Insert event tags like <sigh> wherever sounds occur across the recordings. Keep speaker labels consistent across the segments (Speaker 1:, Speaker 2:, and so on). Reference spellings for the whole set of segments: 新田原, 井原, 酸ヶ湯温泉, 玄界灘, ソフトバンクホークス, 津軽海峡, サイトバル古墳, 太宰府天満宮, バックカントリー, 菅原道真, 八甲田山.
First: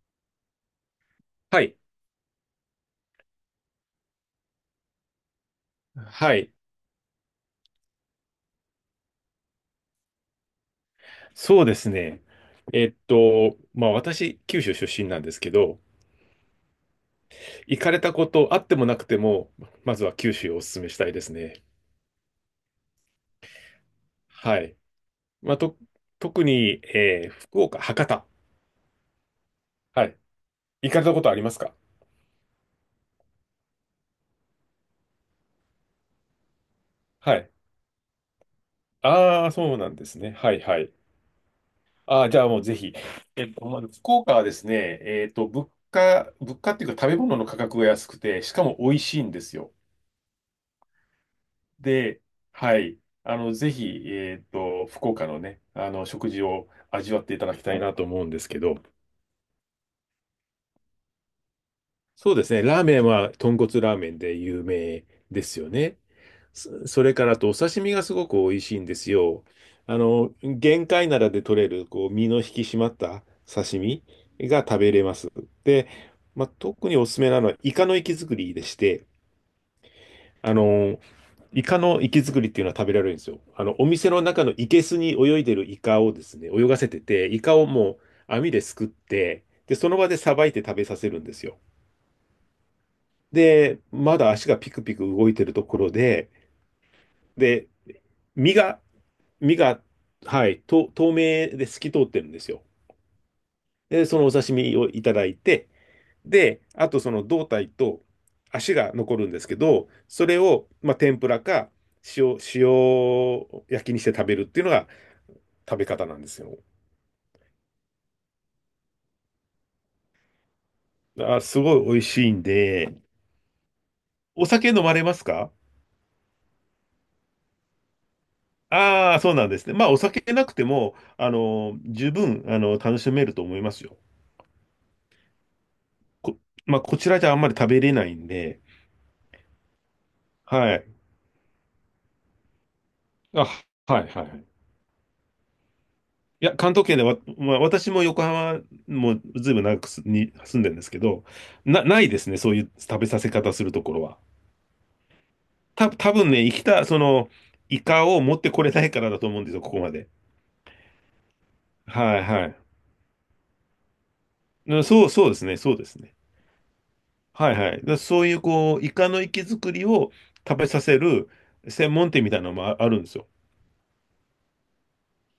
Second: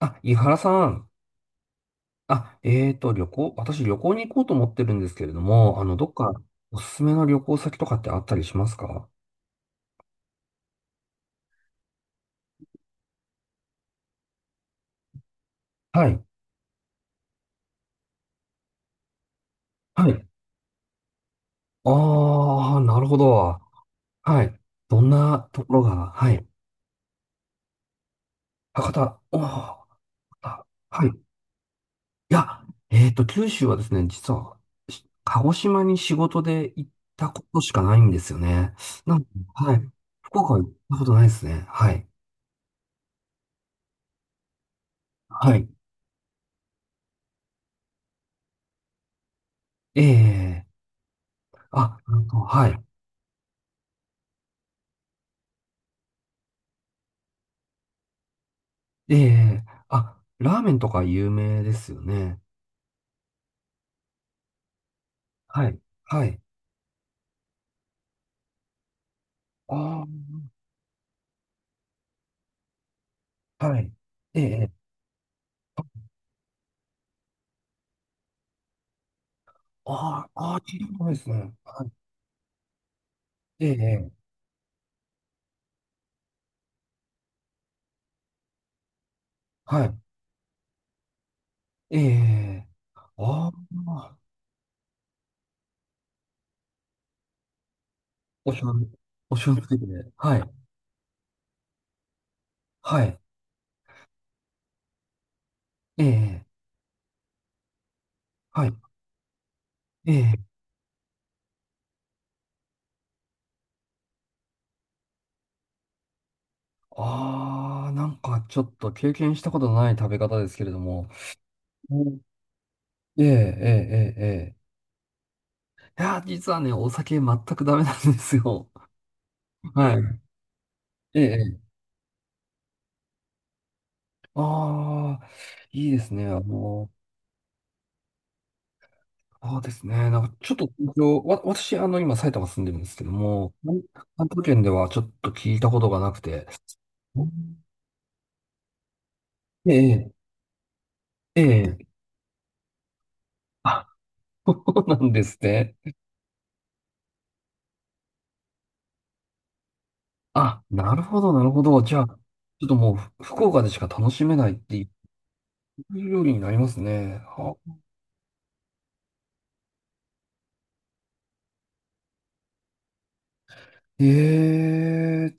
Speaker 1: あ、井原さん。
Speaker 2: はい。
Speaker 1: 旅行、私旅行に行こうと思ってるんですけれども、あの、どっか
Speaker 2: はい。
Speaker 1: おすすめの旅行先とかってあったりしますか？
Speaker 2: そうですね。まあ私、九州出身なんですけど、
Speaker 1: はい。
Speaker 2: 行かれたことあってもなくても、まず
Speaker 1: は
Speaker 2: は
Speaker 1: い。
Speaker 2: 九州をお勧めしたいですね。
Speaker 1: あー、なるほど。はい。
Speaker 2: はい。
Speaker 1: どんな
Speaker 2: まあ、
Speaker 1: ところが、は
Speaker 2: 特
Speaker 1: い。
Speaker 2: に、福岡、博多。
Speaker 1: 博多。おー、博
Speaker 2: はい。
Speaker 1: 多。
Speaker 2: 行か
Speaker 1: は
Speaker 2: れ
Speaker 1: い。い
Speaker 2: たことありますか？
Speaker 1: や、九州はですね、実は、鹿児島に仕事で行った
Speaker 2: は
Speaker 1: こ
Speaker 2: い。
Speaker 1: としかないんですよね。なん、
Speaker 2: ああ、
Speaker 1: は
Speaker 2: そう
Speaker 1: い。
Speaker 2: なんですね。
Speaker 1: 福
Speaker 2: は
Speaker 1: 岡は
Speaker 2: い
Speaker 1: 行っ
Speaker 2: はい。
Speaker 1: たことないですね。はい。
Speaker 2: ああ、じゃあもうぜひ。まず福岡はですね、
Speaker 1: はい。
Speaker 2: 物価っていうか食べ物の価格が安くて、しかも美味しいんですよ。
Speaker 1: ええ、あ、な
Speaker 2: で、
Speaker 1: んか、は
Speaker 2: は
Speaker 1: い。
Speaker 2: い。あの、ぜひ、福岡のね、あの、食事を味わっていただきたいなと思うんですけど、
Speaker 1: ええ、あ、ラーメンとか有名ですよ
Speaker 2: そう
Speaker 1: ね。
Speaker 2: ですね。ラーメンは豚骨ラーメンで有名です
Speaker 1: は
Speaker 2: よ
Speaker 1: い。
Speaker 2: ね。
Speaker 1: はい。
Speaker 2: それからあと、お刺身がすごく美味しいんですよ。あの、
Speaker 1: あ
Speaker 2: 玄界灘で取れる、こう、身の引き締まった
Speaker 1: あ、
Speaker 2: 刺
Speaker 1: はい。
Speaker 2: 身
Speaker 1: え
Speaker 2: が
Speaker 1: え、
Speaker 2: 食べれます。で、まあ、特におすすめなのは、イカの活き造りでして、
Speaker 1: ああ、あ
Speaker 2: あ
Speaker 1: あ、聞いたこ
Speaker 2: の、
Speaker 1: とないですね。
Speaker 2: イカ
Speaker 1: はい。
Speaker 2: の活き造りっていうのは食べられるんですよ。あ
Speaker 1: え
Speaker 2: の、お
Speaker 1: え、
Speaker 2: 店の中の生けすに泳いでるイカをですね、泳がせてて、イカをもう網ですくって、で、
Speaker 1: は
Speaker 2: そ
Speaker 1: い。
Speaker 2: の場でさばいて食べさせるんですよ。
Speaker 1: ええ、あ
Speaker 2: で、
Speaker 1: あ、
Speaker 2: まだ足がピクピク動いてるところで、で、
Speaker 1: お
Speaker 2: 身
Speaker 1: 醤
Speaker 2: が、
Speaker 1: 油、お醤
Speaker 2: 身
Speaker 1: 油つい
Speaker 2: が、
Speaker 1: てて。は
Speaker 2: は
Speaker 1: い。
Speaker 2: い、透明で透き通ってるんですよ。
Speaker 1: はい。
Speaker 2: で、そのお刺身をいただいて、
Speaker 1: ええ、
Speaker 2: で、あとその胴体と
Speaker 1: は
Speaker 2: 足
Speaker 1: い。
Speaker 2: が残るんですけど、
Speaker 1: え
Speaker 2: そ
Speaker 1: え、
Speaker 2: れを、まあ、天ぷらか塩焼きにして食べるっていうのが食べ方なんですよ。
Speaker 1: ああ、なんかちょっと経験したことのない食べ方ですけれども。
Speaker 2: あ、すごい美味
Speaker 1: うん、
Speaker 2: しいんで、
Speaker 1: ええ、ええ、ええ、
Speaker 2: お
Speaker 1: え
Speaker 2: 酒飲まれますか？
Speaker 1: え。いや、実はね、お酒全くダメなんですよ。
Speaker 2: ああー、そうなんですね。まあ、お
Speaker 1: はい。
Speaker 2: 酒なくても、あ
Speaker 1: ええ、
Speaker 2: の、十分、あの、楽しめると思いますよ。
Speaker 1: ああ、いいですね。
Speaker 2: こ、
Speaker 1: あ
Speaker 2: まあ、
Speaker 1: の、
Speaker 2: こちらじゃあんまり食べれないんで、
Speaker 1: ああですね。なんかちょ
Speaker 2: はい。
Speaker 1: っと、私、あの、今、埼玉住んでるんですけど
Speaker 2: あ、
Speaker 1: も、
Speaker 2: はい、は
Speaker 1: 関東
Speaker 2: い。
Speaker 1: 圏ではちょっと聞いたことがなく
Speaker 2: い
Speaker 1: て。
Speaker 2: や、関東圏で
Speaker 1: <laughs>
Speaker 2: わ、
Speaker 1: うん、
Speaker 2: まあ、私も横浜もずいぶん長くす
Speaker 1: え
Speaker 2: に住んでるんですけど、
Speaker 1: え、ええ、
Speaker 2: ないですね、そういう食べさせ方すると
Speaker 1: あ、
Speaker 2: ころは。
Speaker 1: <laughs> そうなんですね。
Speaker 2: 多分ね、生きた、その、イカを持ってこれないからだと思うんですよ、ここまで。
Speaker 1: あ、なるほど、なるほど。じゃあ、ち
Speaker 2: はいはい。
Speaker 1: ょっともう、福岡でしか楽しめないって
Speaker 2: う
Speaker 1: い
Speaker 2: ん
Speaker 1: う
Speaker 2: そうですね、そうですね。
Speaker 1: 料理になりますね。
Speaker 2: は
Speaker 1: あ、
Speaker 2: いはい。だからそういう、こう、イカの活き作りを食べさせる専門店みたいなのもああるんですよ。
Speaker 1: え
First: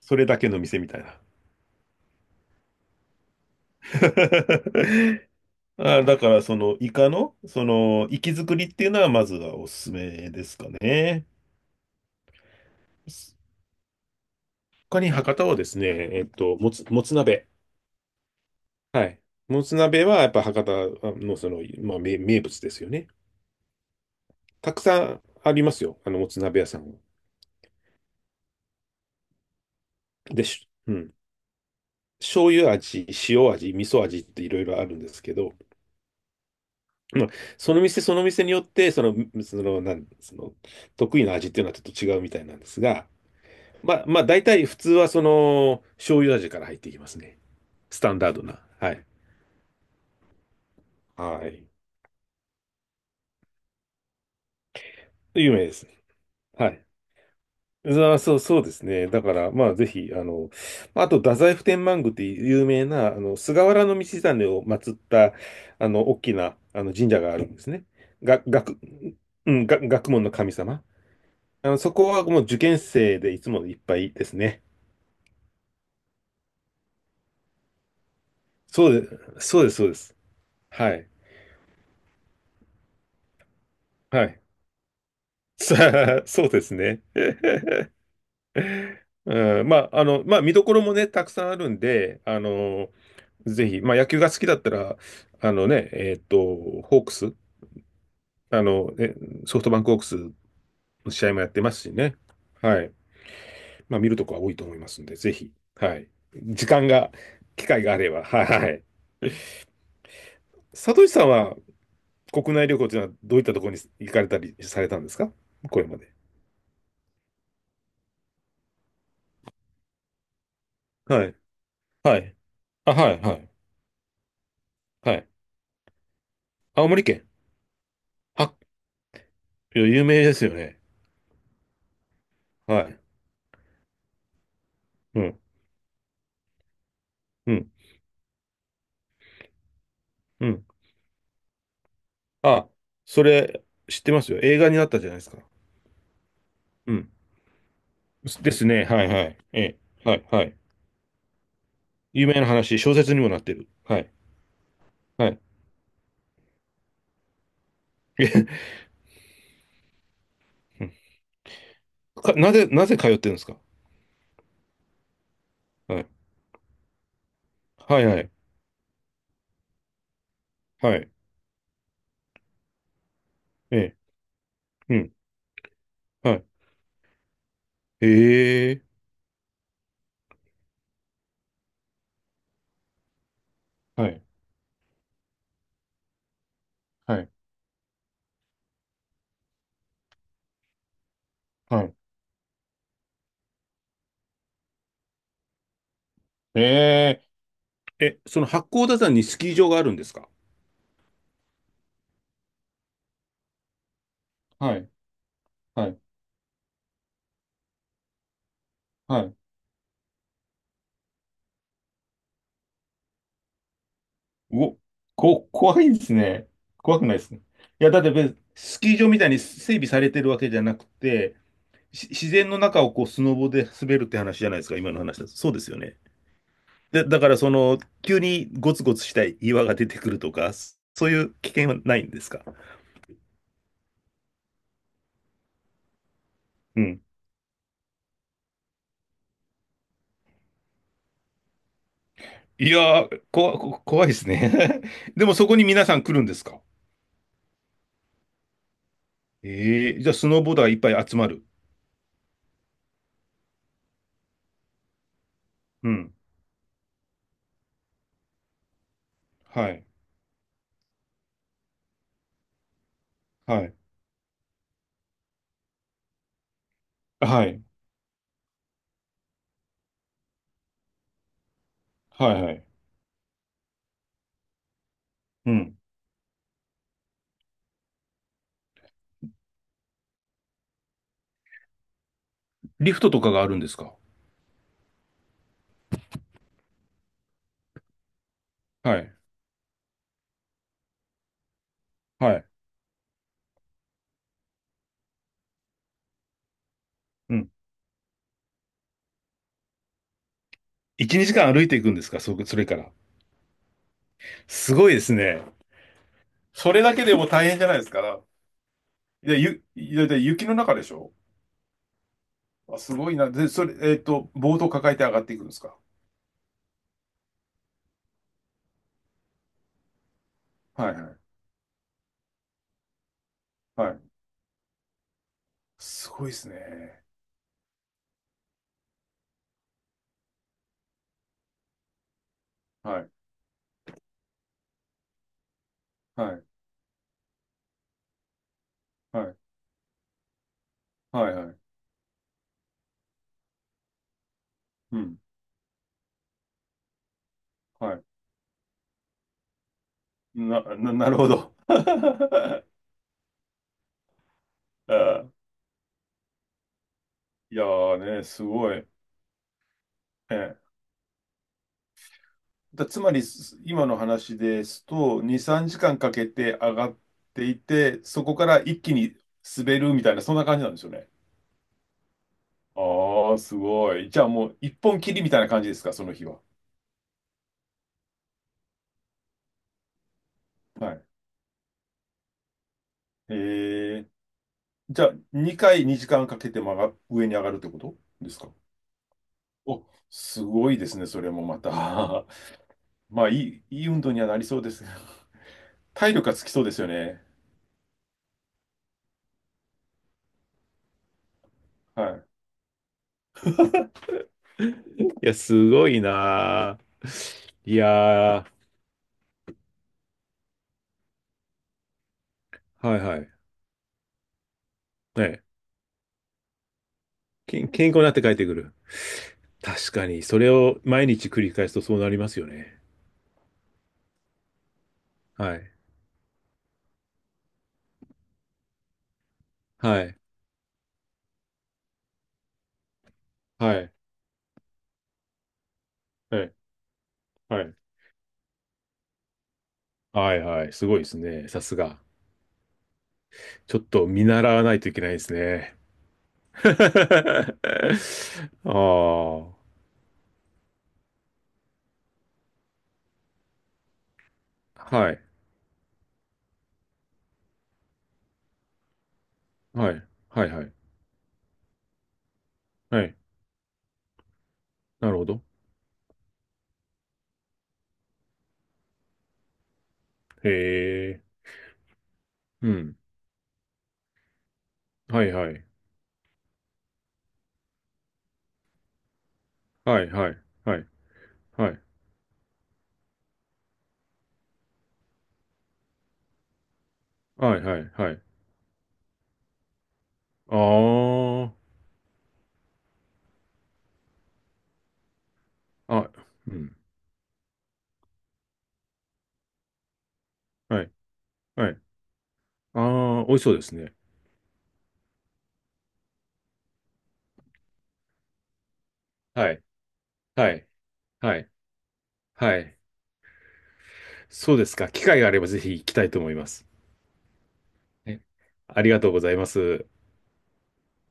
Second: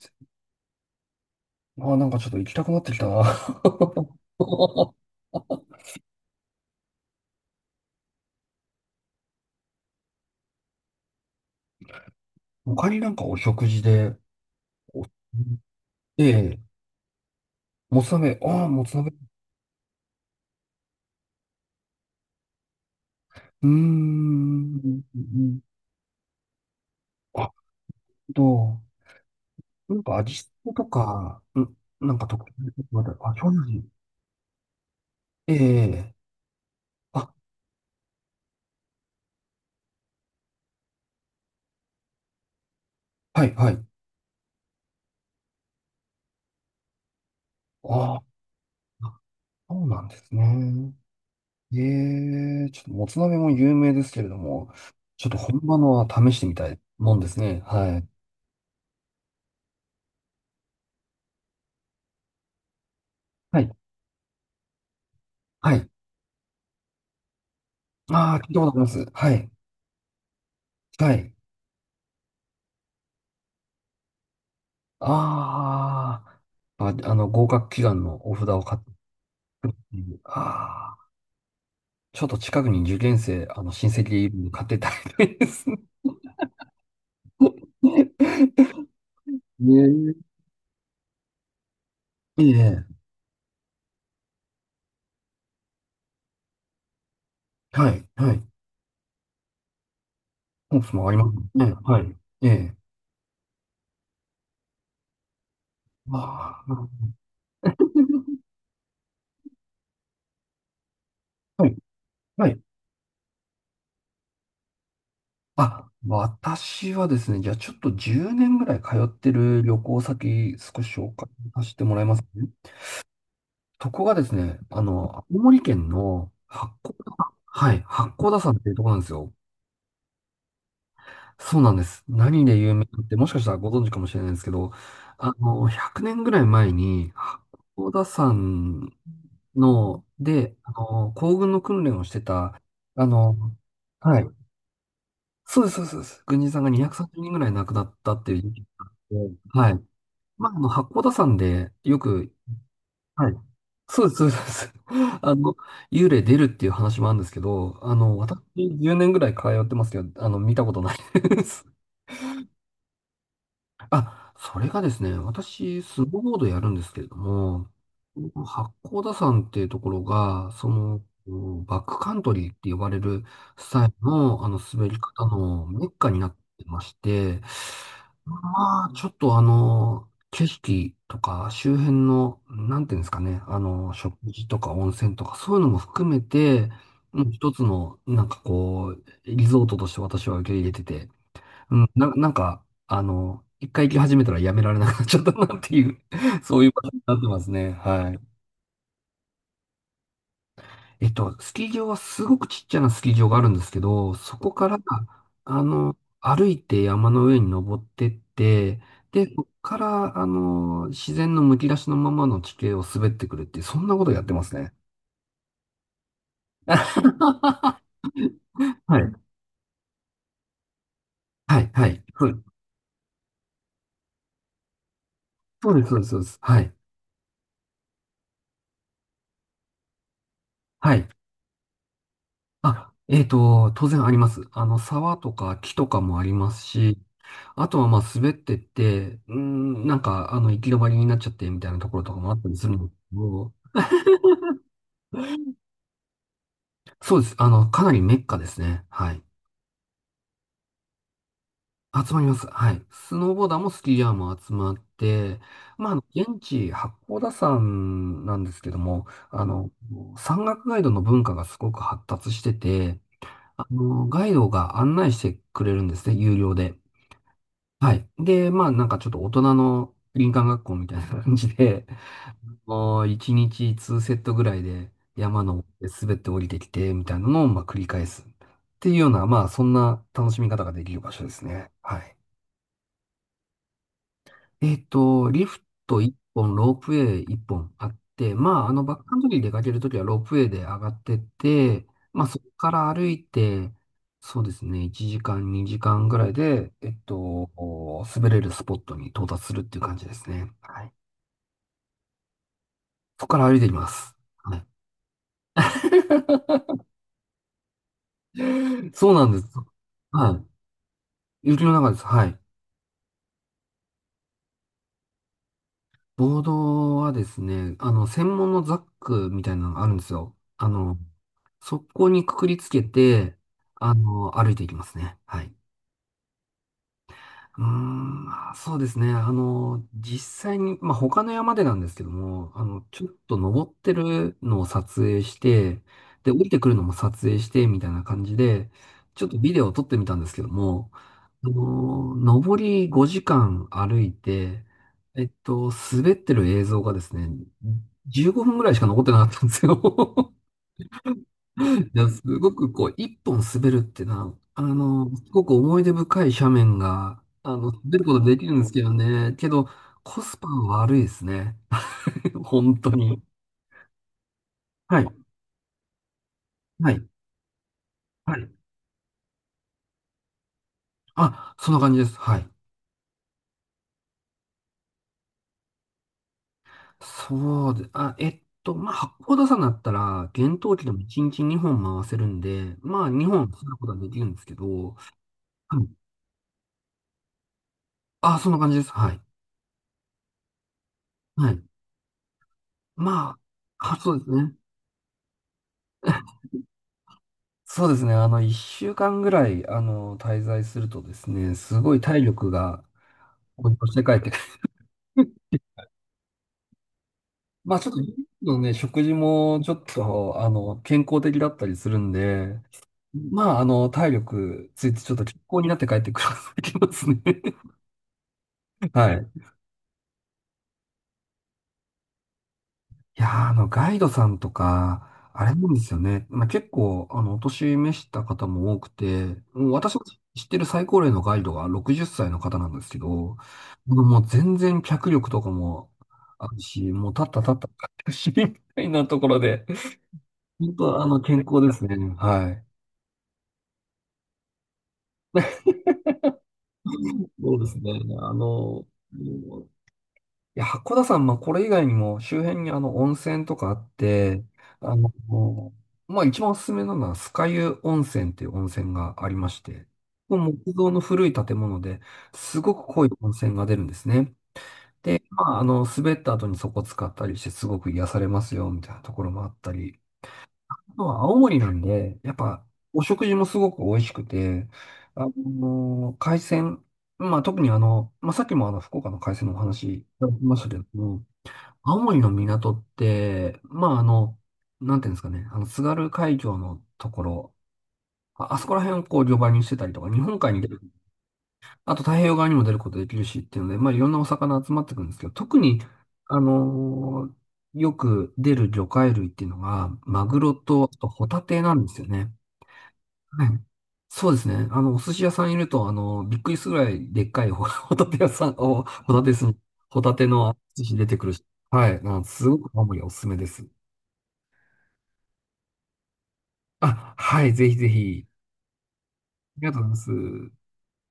Speaker 2: それだけの店みたいな。
Speaker 1: あ、なんかちょっと行きたくなってきたな。<laughs>
Speaker 2: <laughs> だから、その、イカの、その、活き作りっていうのは、まずはおすすめですかね。
Speaker 1: 他になんかお食事で、
Speaker 2: 他に博多はですね、
Speaker 1: ええ、
Speaker 2: もつ鍋。
Speaker 1: もつ鍋、ああ、もつ
Speaker 2: は
Speaker 1: 鍋。
Speaker 2: い。もつ鍋は、やっぱ博多の、その、まあ、名物ですよね。
Speaker 1: うーん。う
Speaker 2: たくさ
Speaker 1: ん、う
Speaker 2: んありま
Speaker 1: ん、
Speaker 2: すよ。あの、もつ鍋屋さんは。
Speaker 1: あと、なんか味
Speaker 2: で、
Speaker 1: 付けと
Speaker 2: うん。
Speaker 1: か、うん、なんか特
Speaker 2: 醤
Speaker 1: 別
Speaker 2: 油
Speaker 1: なことま
Speaker 2: 味、
Speaker 1: で、あ、
Speaker 2: 塩
Speaker 1: 醤油
Speaker 2: 味、
Speaker 1: 味。
Speaker 2: 味噌味っていろいろあるんですけど、
Speaker 1: ええ、
Speaker 2: まあ、
Speaker 1: あ、
Speaker 2: その店その店によって、その、得意な味っていうのはちょっと違うみたいなんですが、
Speaker 1: はい、はい。
Speaker 2: まあ、大体普通はその、醤油味から入っていきますね。スタ
Speaker 1: あ
Speaker 2: ン
Speaker 1: あ、
Speaker 2: ダードな。はい。
Speaker 1: そうなんですね。
Speaker 2: はい。
Speaker 1: ええ、ちょっともつ鍋も有名ですけれども、ちょっと
Speaker 2: 有名
Speaker 1: 本
Speaker 2: で
Speaker 1: 場
Speaker 2: す
Speaker 1: の
Speaker 2: ね。
Speaker 1: は試してみた
Speaker 2: は
Speaker 1: い
Speaker 2: い。
Speaker 1: もんですね。はい。
Speaker 2: あそうですね。だから、まあ、ぜひ、あの、まあと、太宰府天満宮っていう有名な、あの、
Speaker 1: は
Speaker 2: 菅
Speaker 1: い。
Speaker 2: 原道真を祀った、
Speaker 1: はい。
Speaker 2: あの、大きな、あの、神社があるんですね。
Speaker 1: ああ、
Speaker 2: が、
Speaker 1: 聞いたことあり
Speaker 2: 学、
Speaker 1: ます。はい。
Speaker 2: うん、学問の神様。
Speaker 1: はい。
Speaker 2: あの、そこはもう受験生でいつもいっぱいですね。
Speaker 1: ああ、あ、あの、合格祈願のお札を買って、
Speaker 2: そうです、そうです。は
Speaker 1: ああ。
Speaker 2: い。
Speaker 1: ちょっと近くに受験生、あの、親戚
Speaker 2: は
Speaker 1: いる
Speaker 2: い。
Speaker 1: んで買ってたみいです。
Speaker 2: さあ、そうですね。
Speaker 1: <laughs>
Speaker 2: うん、まあ、あ
Speaker 1: ね、
Speaker 2: の、まあ、見どころもね、たくさんあるんで、あ
Speaker 1: え。え
Speaker 2: の、
Speaker 1: え。
Speaker 2: ぜひ、まあ、野球が好きだったら、あのね、ホークス、
Speaker 1: はい、はい。
Speaker 2: あの、ね、ソフトバンクホークス
Speaker 1: コンプスも
Speaker 2: の
Speaker 1: あり
Speaker 2: 試
Speaker 1: ま
Speaker 2: 合
Speaker 1: す
Speaker 2: もやってま
Speaker 1: ね。
Speaker 2: すし
Speaker 1: は
Speaker 2: ね。
Speaker 1: い。ええ。
Speaker 2: はい。まあ、見るとこは多いと思いますんで、ぜひ、はい。
Speaker 1: ま
Speaker 2: 時間
Speaker 1: あ、<laughs>
Speaker 2: が、機会があれば、はい、はい。佐藤さんは、
Speaker 1: はい、は
Speaker 2: 国
Speaker 1: い。
Speaker 2: 内旅行というのは、どういったところに行かれたりされたんですか？これ
Speaker 1: あ、
Speaker 2: まで。
Speaker 1: 私はですね、じゃあちょっと10年ぐらい通ってる旅行先、少し紹
Speaker 2: は
Speaker 1: 介
Speaker 2: い。
Speaker 1: させてもらいま
Speaker 2: は
Speaker 1: す
Speaker 2: い。
Speaker 1: ね。
Speaker 2: あ、はい、はい。
Speaker 1: そこがですね、あ
Speaker 2: は
Speaker 1: の、
Speaker 2: い。
Speaker 1: 青森県の八
Speaker 2: 青
Speaker 1: 甲、
Speaker 2: 森県。
Speaker 1: はい、八甲田
Speaker 2: あ、
Speaker 1: 山っていうところなんですよ。
Speaker 2: いや有名ですよね。
Speaker 1: そうなんです。何で有
Speaker 2: は
Speaker 1: 名
Speaker 2: い。
Speaker 1: かって、もしかしたらご存知かもしれないんですけど、
Speaker 2: う
Speaker 1: あ
Speaker 2: ん。
Speaker 1: の、100年ぐらい前に、八
Speaker 2: うん。
Speaker 1: 甲田山の、
Speaker 2: う
Speaker 1: で、
Speaker 2: ん
Speaker 1: あの、行軍の訓練をしてた、
Speaker 2: あ、
Speaker 1: あ
Speaker 2: そ
Speaker 1: の、
Speaker 2: れ、知って
Speaker 1: は
Speaker 2: ますよ。
Speaker 1: い。
Speaker 2: 映画になったじゃないですか。
Speaker 1: そうです、そうです。そうです軍人さんが
Speaker 2: う
Speaker 1: 230
Speaker 2: ん。
Speaker 1: 人ぐらい亡くなったっていう
Speaker 2: で
Speaker 1: 事
Speaker 2: す
Speaker 1: 件
Speaker 2: ね。
Speaker 1: が
Speaker 2: はいは
Speaker 1: あって、
Speaker 2: い。え
Speaker 1: は
Speaker 2: え。
Speaker 1: い。
Speaker 2: はいは
Speaker 1: まあ、
Speaker 2: い。
Speaker 1: あの、八甲田山でよ
Speaker 2: 有
Speaker 1: く、
Speaker 2: 名な話、小説にも
Speaker 1: はい。
Speaker 2: なってる。は
Speaker 1: そう
Speaker 2: い。
Speaker 1: です、そうです。そうです <laughs>
Speaker 2: は
Speaker 1: あ
Speaker 2: い。
Speaker 1: の、幽霊出るっていう話もあるんですけど、あ
Speaker 2: <laughs>
Speaker 1: の、
Speaker 2: え
Speaker 1: 私
Speaker 2: へ
Speaker 1: 10年ぐらい通ってますけど、あの、見たこと
Speaker 2: うん
Speaker 1: ないです。
Speaker 2: かなぜ通ってるんですか？
Speaker 1: あ、それがですね、私、ス
Speaker 2: は
Speaker 1: ノ
Speaker 2: い。
Speaker 1: ーボードやるんですけれども、
Speaker 2: はいはい。
Speaker 1: 八甲田山っていうところが、そ
Speaker 2: は
Speaker 1: の、
Speaker 2: い。
Speaker 1: バックカントリーって呼ばれるス
Speaker 2: え
Speaker 1: タイル
Speaker 2: え。
Speaker 1: の、あの、滑
Speaker 2: う
Speaker 1: り
Speaker 2: ん。
Speaker 1: 方のメッカにな
Speaker 2: は
Speaker 1: っ
Speaker 2: い。
Speaker 1: てまして、
Speaker 2: ええ。
Speaker 1: まあ、ちょっとあの、景色とか周辺の、なんていうんですかね、あの、
Speaker 2: は
Speaker 1: 食
Speaker 2: い。
Speaker 1: 事とか温泉とかそういうのも含めて、
Speaker 2: は
Speaker 1: うん、
Speaker 2: い。
Speaker 1: 一つの、なんかこう、リゾートとして私は受け入れてて、う
Speaker 2: は
Speaker 1: ん、
Speaker 2: い。
Speaker 1: なんか、あの、一回行き始めたらやめられなくなっちゃったなっていう、 <laughs> そういう場所になっ
Speaker 2: え
Speaker 1: てますね。
Speaker 2: え。
Speaker 1: は
Speaker 2: え、
Speaker 1: い。
Speaker 2: その八甲田山にスキー場があるんですか？
Speaker 1: えっと、スキー場はすごくちっちゃなスキー場があるんですけど、そこか
Speaker 2: は
Speaker 1: ら、
Speaker 2: い。
Speaker 1: あ
Speaker 2: は
Speaker 1: の、
Speaker 2: い。
Speaker 1: 歩いて山の上に登ってって、
Speaker 2: は
Speaker 1: で、
Speaker 2: い。
Speaker 1: そこから、あの、自然のむき出しのままの地形を滑ってくるっていう、そんなことやってますね。
Speaker 2: お、怖いですね。
Speaker 1: <laughs>
Speaker 2: 怖くないですね。いや、だって別にスキー
Speaker 1: は
Speaker 2: 場
Speaker 1: い。
Speaker 2: みたいに整備されてるわけじゃなくて、
Speaker 1: はい、はい。そ
Speaker 2: 自
Speaker 1: う
Speaker 2: 然の中をこうスノボで滑るって話じゃないですか、今の話だと。そうで
Speaker 1: そ
Speaker 2: す
Speaker 1: う
Speaker 2: よ
Speaker 1: です、そ
Speaker 2: ね。
Speaker 1: うです。そうですはい。
Speaker 2: で、だからその、急にゴツゴツした岩が出てくるとか、
Speaker 1: はい。
Speaker 2: そういう危険はないんですか？
Speaker 1: あ、えっと、当然あります。あの、沢とか木とかもあります
Speaker 2: う
Speaker 1: し、
Speaker 2: ん。
Speaker 1: あとはまあ滑ってって、うーん、なんかあの行き止まりになっちゃってみたいなところとかもあったりす
Speaker 2: い
Speaker 1: るの
Speaker 2: やー、こ
Speaker 1: を、
Speaker 2: わこ怖いですね。<laughs> でもそこに皆さん来るんですか？
Speaker 1: そうです。あの、かなりメッカですね。はい。
Speaker 2: ええーじゃあスノーボーダーいっぱい集まる。
Speaker 1: 集まります。はい。スノーボーダーもスキーヤーも集まって、
Speaker 2: う
Speaker 1: まあ、あの
Speaker 2: ん。
Speaker 1: 現地、八甲田山なんですけども、あ
Speaker 2: は
Speaker 1: の、
Speaker 2: い。
Speaker 1: 山岳ガイドの文化がすごく発達してて、
Speaker 2: は
Speaker 1: あ
Speaker 2: い。
Speaker 1: の、ガイドが案内してくれるんですね、有料で。
Speaker 2: はい。
Speaker 1: はい。で、まあなんかちょっと大人の林間学校みたいな感じで、
Speaker 2: はい。はい。
Speaker 1: もう1日2セットぐらいで山
Speaker 2: う
Speaker 1: の
Speaker 2: ん。
Speaker 1: 滑って降りてきてみたいなのをまあ繰り返すっていうような、まあそんな楽しみ方ができる場所ですね。はい。
Speaker 2: リフトとかがあるんですか？
Speaker 1: えっと、リフト1本、ロープウェイ1本あって、まあ、あの、バッ
Speaker 2: は
Speaker 1: クカ
Speaker 2: い。
Speaker 1: ントリー出かけるときはロープウェイで上がってって、まあ、
Speaker 2: は
Speaker 1: そ
Speaker 2: い。
Speaker 1: こから歩いて、そうですね、1時間、2時間ぐらいで、えっ
Speaker 2: う
Speaker 1: と、
Speaker 2: ん。
Speaker 1: 滑れるスポットに到達するっていう感じですね。はい。
Speaker 2: 1、2時間歩いていくんですか？それから。
Speaker 1: そこから歩いていきます。はい。
Speaker 2: すごいですね。
Speaker 1: <laughs>
Speaker 2: それだけでも大変じゃないですか。
Speaker 1: そうなんで
Speaker 2: で、
Speaker 1: す。
Speaker 2: で、
Speaker 1: は
Speaker 2: 雪の中でしょ？
Speaker 1: い。雪の中です。はい。
Speaker 2: あ、すごいな。で、それ、ボードを抱えて上がっていくんですか？
Speaker 1: ボードはですね、あの、専門のザックみたいなのがあるんですよ。あ
Speaker 2: はい
Speaker 1: の、
Speaker 2: はい。
Speaker 1: そこにくくりつけて、
Speaker 2: は
Speaker 1: あ
Speaker 2: い。
Speaker 1: の、歩いていきますね。はい。
Speaker 2: すごいですね。
Speaker 1: うーん、まあそうですね。あの、実際に、まあ、他の山でなんですけども、あの、
Speaker 2: は
Speaker 1: ちょっ
Speaker 2: い。
Speaker 1: と登ってるのを撮影して、で、
Speaker 2: は
Speaker 1: 降
Speaker 2: い。
Speaker 1: りてくるのも撮影して、みたいな感じで、
Speaker 2: は
Speaker 1: ちょっ
Speaker 2: い。
Speaker 1: とビデオを撮ってみたんですけども、
Speaker 2: はい。
Speaker 1: あ
Speaker 2: はい。
Speaker 1: の、上り5時間歩いて、
Speaker 2: うん。
Speaker 1: えっと、滑ってる映像がですね、
Speaker 2: はい。
Speaker 1: 15分ぐらいしか残ってなかったんですよ。
Speaker 2: なるほど。<laughs>
Speaker 1: <laughs> いやすご
Speaker 2: あ
Speaker 1: くこう、一本滑るってな、あの、すご
Speaker 2: ー
Speaker 1: く思い出深い斜面が、あ
Speaker 2: いや
Speaker 1: の、滑る
Speaker 2: ー
Speaker 1: こ
Speaker 2: ね、
Speaker 1: とで
Speaker 2: す
Speaker 1: きるんです
Speaker 2: ご
Speaker 1: け
Speaker 2: い。
Speaker 1: どね、けど、コスパ
Speaker 2: ええ
Speaker 1: は悪いですね。<laughs> 本当
Speaker 2: つまり、
Speaker 1: に。
Speaker 2: 今の話です
Speaker 1: は
Speaker 2: と、
Speaker 1: い。
Speaker 2: 2、3時間かんかけて上が
Speaker 1: は
Speaker 2: っ
Speaker 1: い。
Speaker 2: ていて、そこ
Speaker 1: は
Speaker 2: か
Speaker 1: い。
Speaker 2: ら一気に滑るみたいな、そんな感じなんですよね。
Speaker 1: あ、そんな感じです。はい。
Speaker 2: ああ、すごい。じゃあもう、一本切りみたいな感じですか、その日は。
Speaker 1: そうで、あ、えっと、まあ、八甲田山だったら、厳冬期
Speaker 2: は
Speaker 1: でも
Speaker 2: い
Speaker 1: 1日2本回せるんで、まあ、2本することは
Speaker 2: え
Speaker 1: で
Speaker 2: え
Speaker 1: きるんですけど、
Speaker 2: じゃあ、2
Speaker 1: は
Speaker 2: 回
Speaker 1: い。
Speaker 2: 2時間かんかけて上に上がるってことです
Speaker 1: あ、そん
Speaker 2: か？
Speaker 1: な感じです。はい。
Speaker 2: お、すごいですね、それも
Speaker 1: は
Speaker 2: ま
Speaker 1: い。
Speaker 2: た。<laughs> まあ、い
Speaker 1: ま
Speaker 2: い、いい
Speaker 1: あ、あ、
Speaker 2: 運
Speaker 1: そ
Speaker 2: 動
Speaker 1: う
Speaker 2: に
Speaker 1: で
Speaker 2: は
Speaker 1: す
Speaker 2: なり
Speaker 1: ね。
Speaker 2: そうですけど。<laughs> 体力がつ
Speaker 1: <laughs>
Speaker 2: きそうですよね。
Speaker 1: そうですね。あの、1週間ぐらい、あの、滞在するとですね、すごい
Speaker 2: は
Speaker 1: 体
Speaker 2: い。
Speaker 1: 力が、こうして帰って、
Speaker 2: いや、
Speaker 1: <laughs>
Speaker 2: すごいなあい
Speaker 1: まあ、ちょっと、
Speaker 2: やー、
Speaker 1: のね、食事も、ちょっと、あの、健康的だったりするんで、
Speaker 2: はいはい。
Speaker 1: まあ、あの、体力ついて、ちょっと健
Speaker 2: ね、
Speaker 1: 康になって帰ってくるきますね。<laughs>
Speaker 2: 健康になって帰ってくる。
Speaker 1: はい。
Speaker 2: 確かに、それを毎日繰り返すとそうなりますよね。
Speaker 1: いやー、あの、ガイドさんとか、あれ
Speaker 2: は
Speaker 1: なん
Speaker 2: い。
Speaker 1: ですよね。まあ、結構、あの、お年召した方も多くて、もう私の
Speaker 2: はい。
Speaker 1: 知ってる最高齢のガイドが60歳の方なんですけど、も
Speaker 2: は
Speaker 1: う
Speaker 2: い。
Speaker 1: もう全然脚力とかも
Speaker 2: は
Speaker 1: あ
Speaker 2: い。
Speaker 1: るし、もう立った立っ
Speaker 2: は
Speaker 1: た立
Speaker 2: い。
Speaker 1: ったし、みたいなところで、
Speaker 2: はいはい。
Speaker 1: 本
Speaker 2: すごい
Speaker 1: 当、
Speaker 2: で
Speaker 1: あ
Speaker 2: す
Speaker 1: の、健
Speaker 2: ね。
Speaker 1: 康
Speaker 2: さ
Speaker 1: で
Speaker 2: す
Speaker 1: すね。
Speaker 2: が。
Speaker 1: はい。
Speaker 2: ちょっと見習わないといけないですね。<laughs> あ
Speaker 1: そうですね。あの、
Speaker 2: あ、は
Speaker 1: ういや、八甲田山、まあ、これ以外にも周辺にあの温泉とかあって、あの、
Speaker 2: い、
Speaker 1: まあ、一番おすすめなのは酸ヶ湯温泉っていう温泉がありまして、
Speaker 2: はい、
Speaker 1: ここ
Speaker 2: はい、は
Speaker 1: 木
Speaker 2: い、
Speaker 1: 造の古い建物ですごく
Speaker 2: は
Speaker 1: 濃い
Speaker 2: い、
Speaker 1: 温泉が出るんですね。
Speaker 2: なる
Speaker 1: で、
Speaker 2: ほど。
Speaker 1: まあ、あの、滑った後にそこ使ったりしてすごく癒されますよ、みたいなところもあったり、
Speaker 2: へ
Speaker 1: あとは
Speaker 2: え、
Speaker 1: 青森なんで、やっぱ
Speaker 2: うん、
Speaker 1: お食事もすごく美味しくて、
Speaker 2: は
Speaker 1: あ
Speaker 2: い、はい、
Speaker 1: の、海鮮、まあ、特にあの、まあ、さっきもあの、福岡の海鮮のお話
Speaker 2: は
Speaker 1: い
Speaker 2: い、
Speaker 1: た
Speaker 2: は
Speaker 1: だ
Speaker 2: い、
Speaker 1: きましたけ
Speaker 2: は
Speaker 1: ど
Speaker 2: い、
Speaker 1: も、
Speaker 2: はい、
Speaker 1: 青森の港って、まあ、あの、なんていうんですかね、あの、津軽海峡のところ、
Speaker 2: はい、はい、はい、
Speaker 1: あ、あそこら辺をこう、漁場にしてたりとか、日本海に出る、
Speaker 2: あ
Speaker 1: あと太平洋側にも出ることできるしっていうので、まあ、いろんなお魚集まってくるんですけど、特に、
Speaker 2: あ、あ、
Speaker 1: あ
Speaker 2: うん、
Speaker 1: のーよく出る魚介類っていうのが、マグロ
Speaker 2: は
Speaker 1: と、あ
Speaker 2: い、
Speaker 1: とホタテ
Speaker 2: は
Speaker 1: な
Speaker 2: い、
Speaker 1: んですよね。
Speaker 2: ああ、美味し
Speaker 1: はい。
Speaker 2: そうですね。
Speaker 1: そうですね。あの、お寿司屋さんいると、あの、びっくりするぐらいでっかい、 <laughs> ホタテ屋さん、お、ホタテす、
Speaker 2: はい、
Speaker 1: ホタテ
Speaker 2: は
Speaker 1: の
Speaker 2: い、
Speaker 1: 寿司出てくる
Speaker 2: は
Speaker 1: し、
Speaker 2: い、
Speaker 1: はい。あのすご
Speaker 2: は
Speaker 1: く
Speaker 2: い、
Speaker 1: 青森はおすすめです。
Speaker 2: そうですか。機会があればぜひ行きたいと思います。
Speaker 1: あ、はい、ぜひぜ
Speaker 2: ね
Speaker 1: ひ。
Speaker 2: ありがとうございま
Speaker 1: ありがと
Speaker 2: す。
Speaker 1: うございます。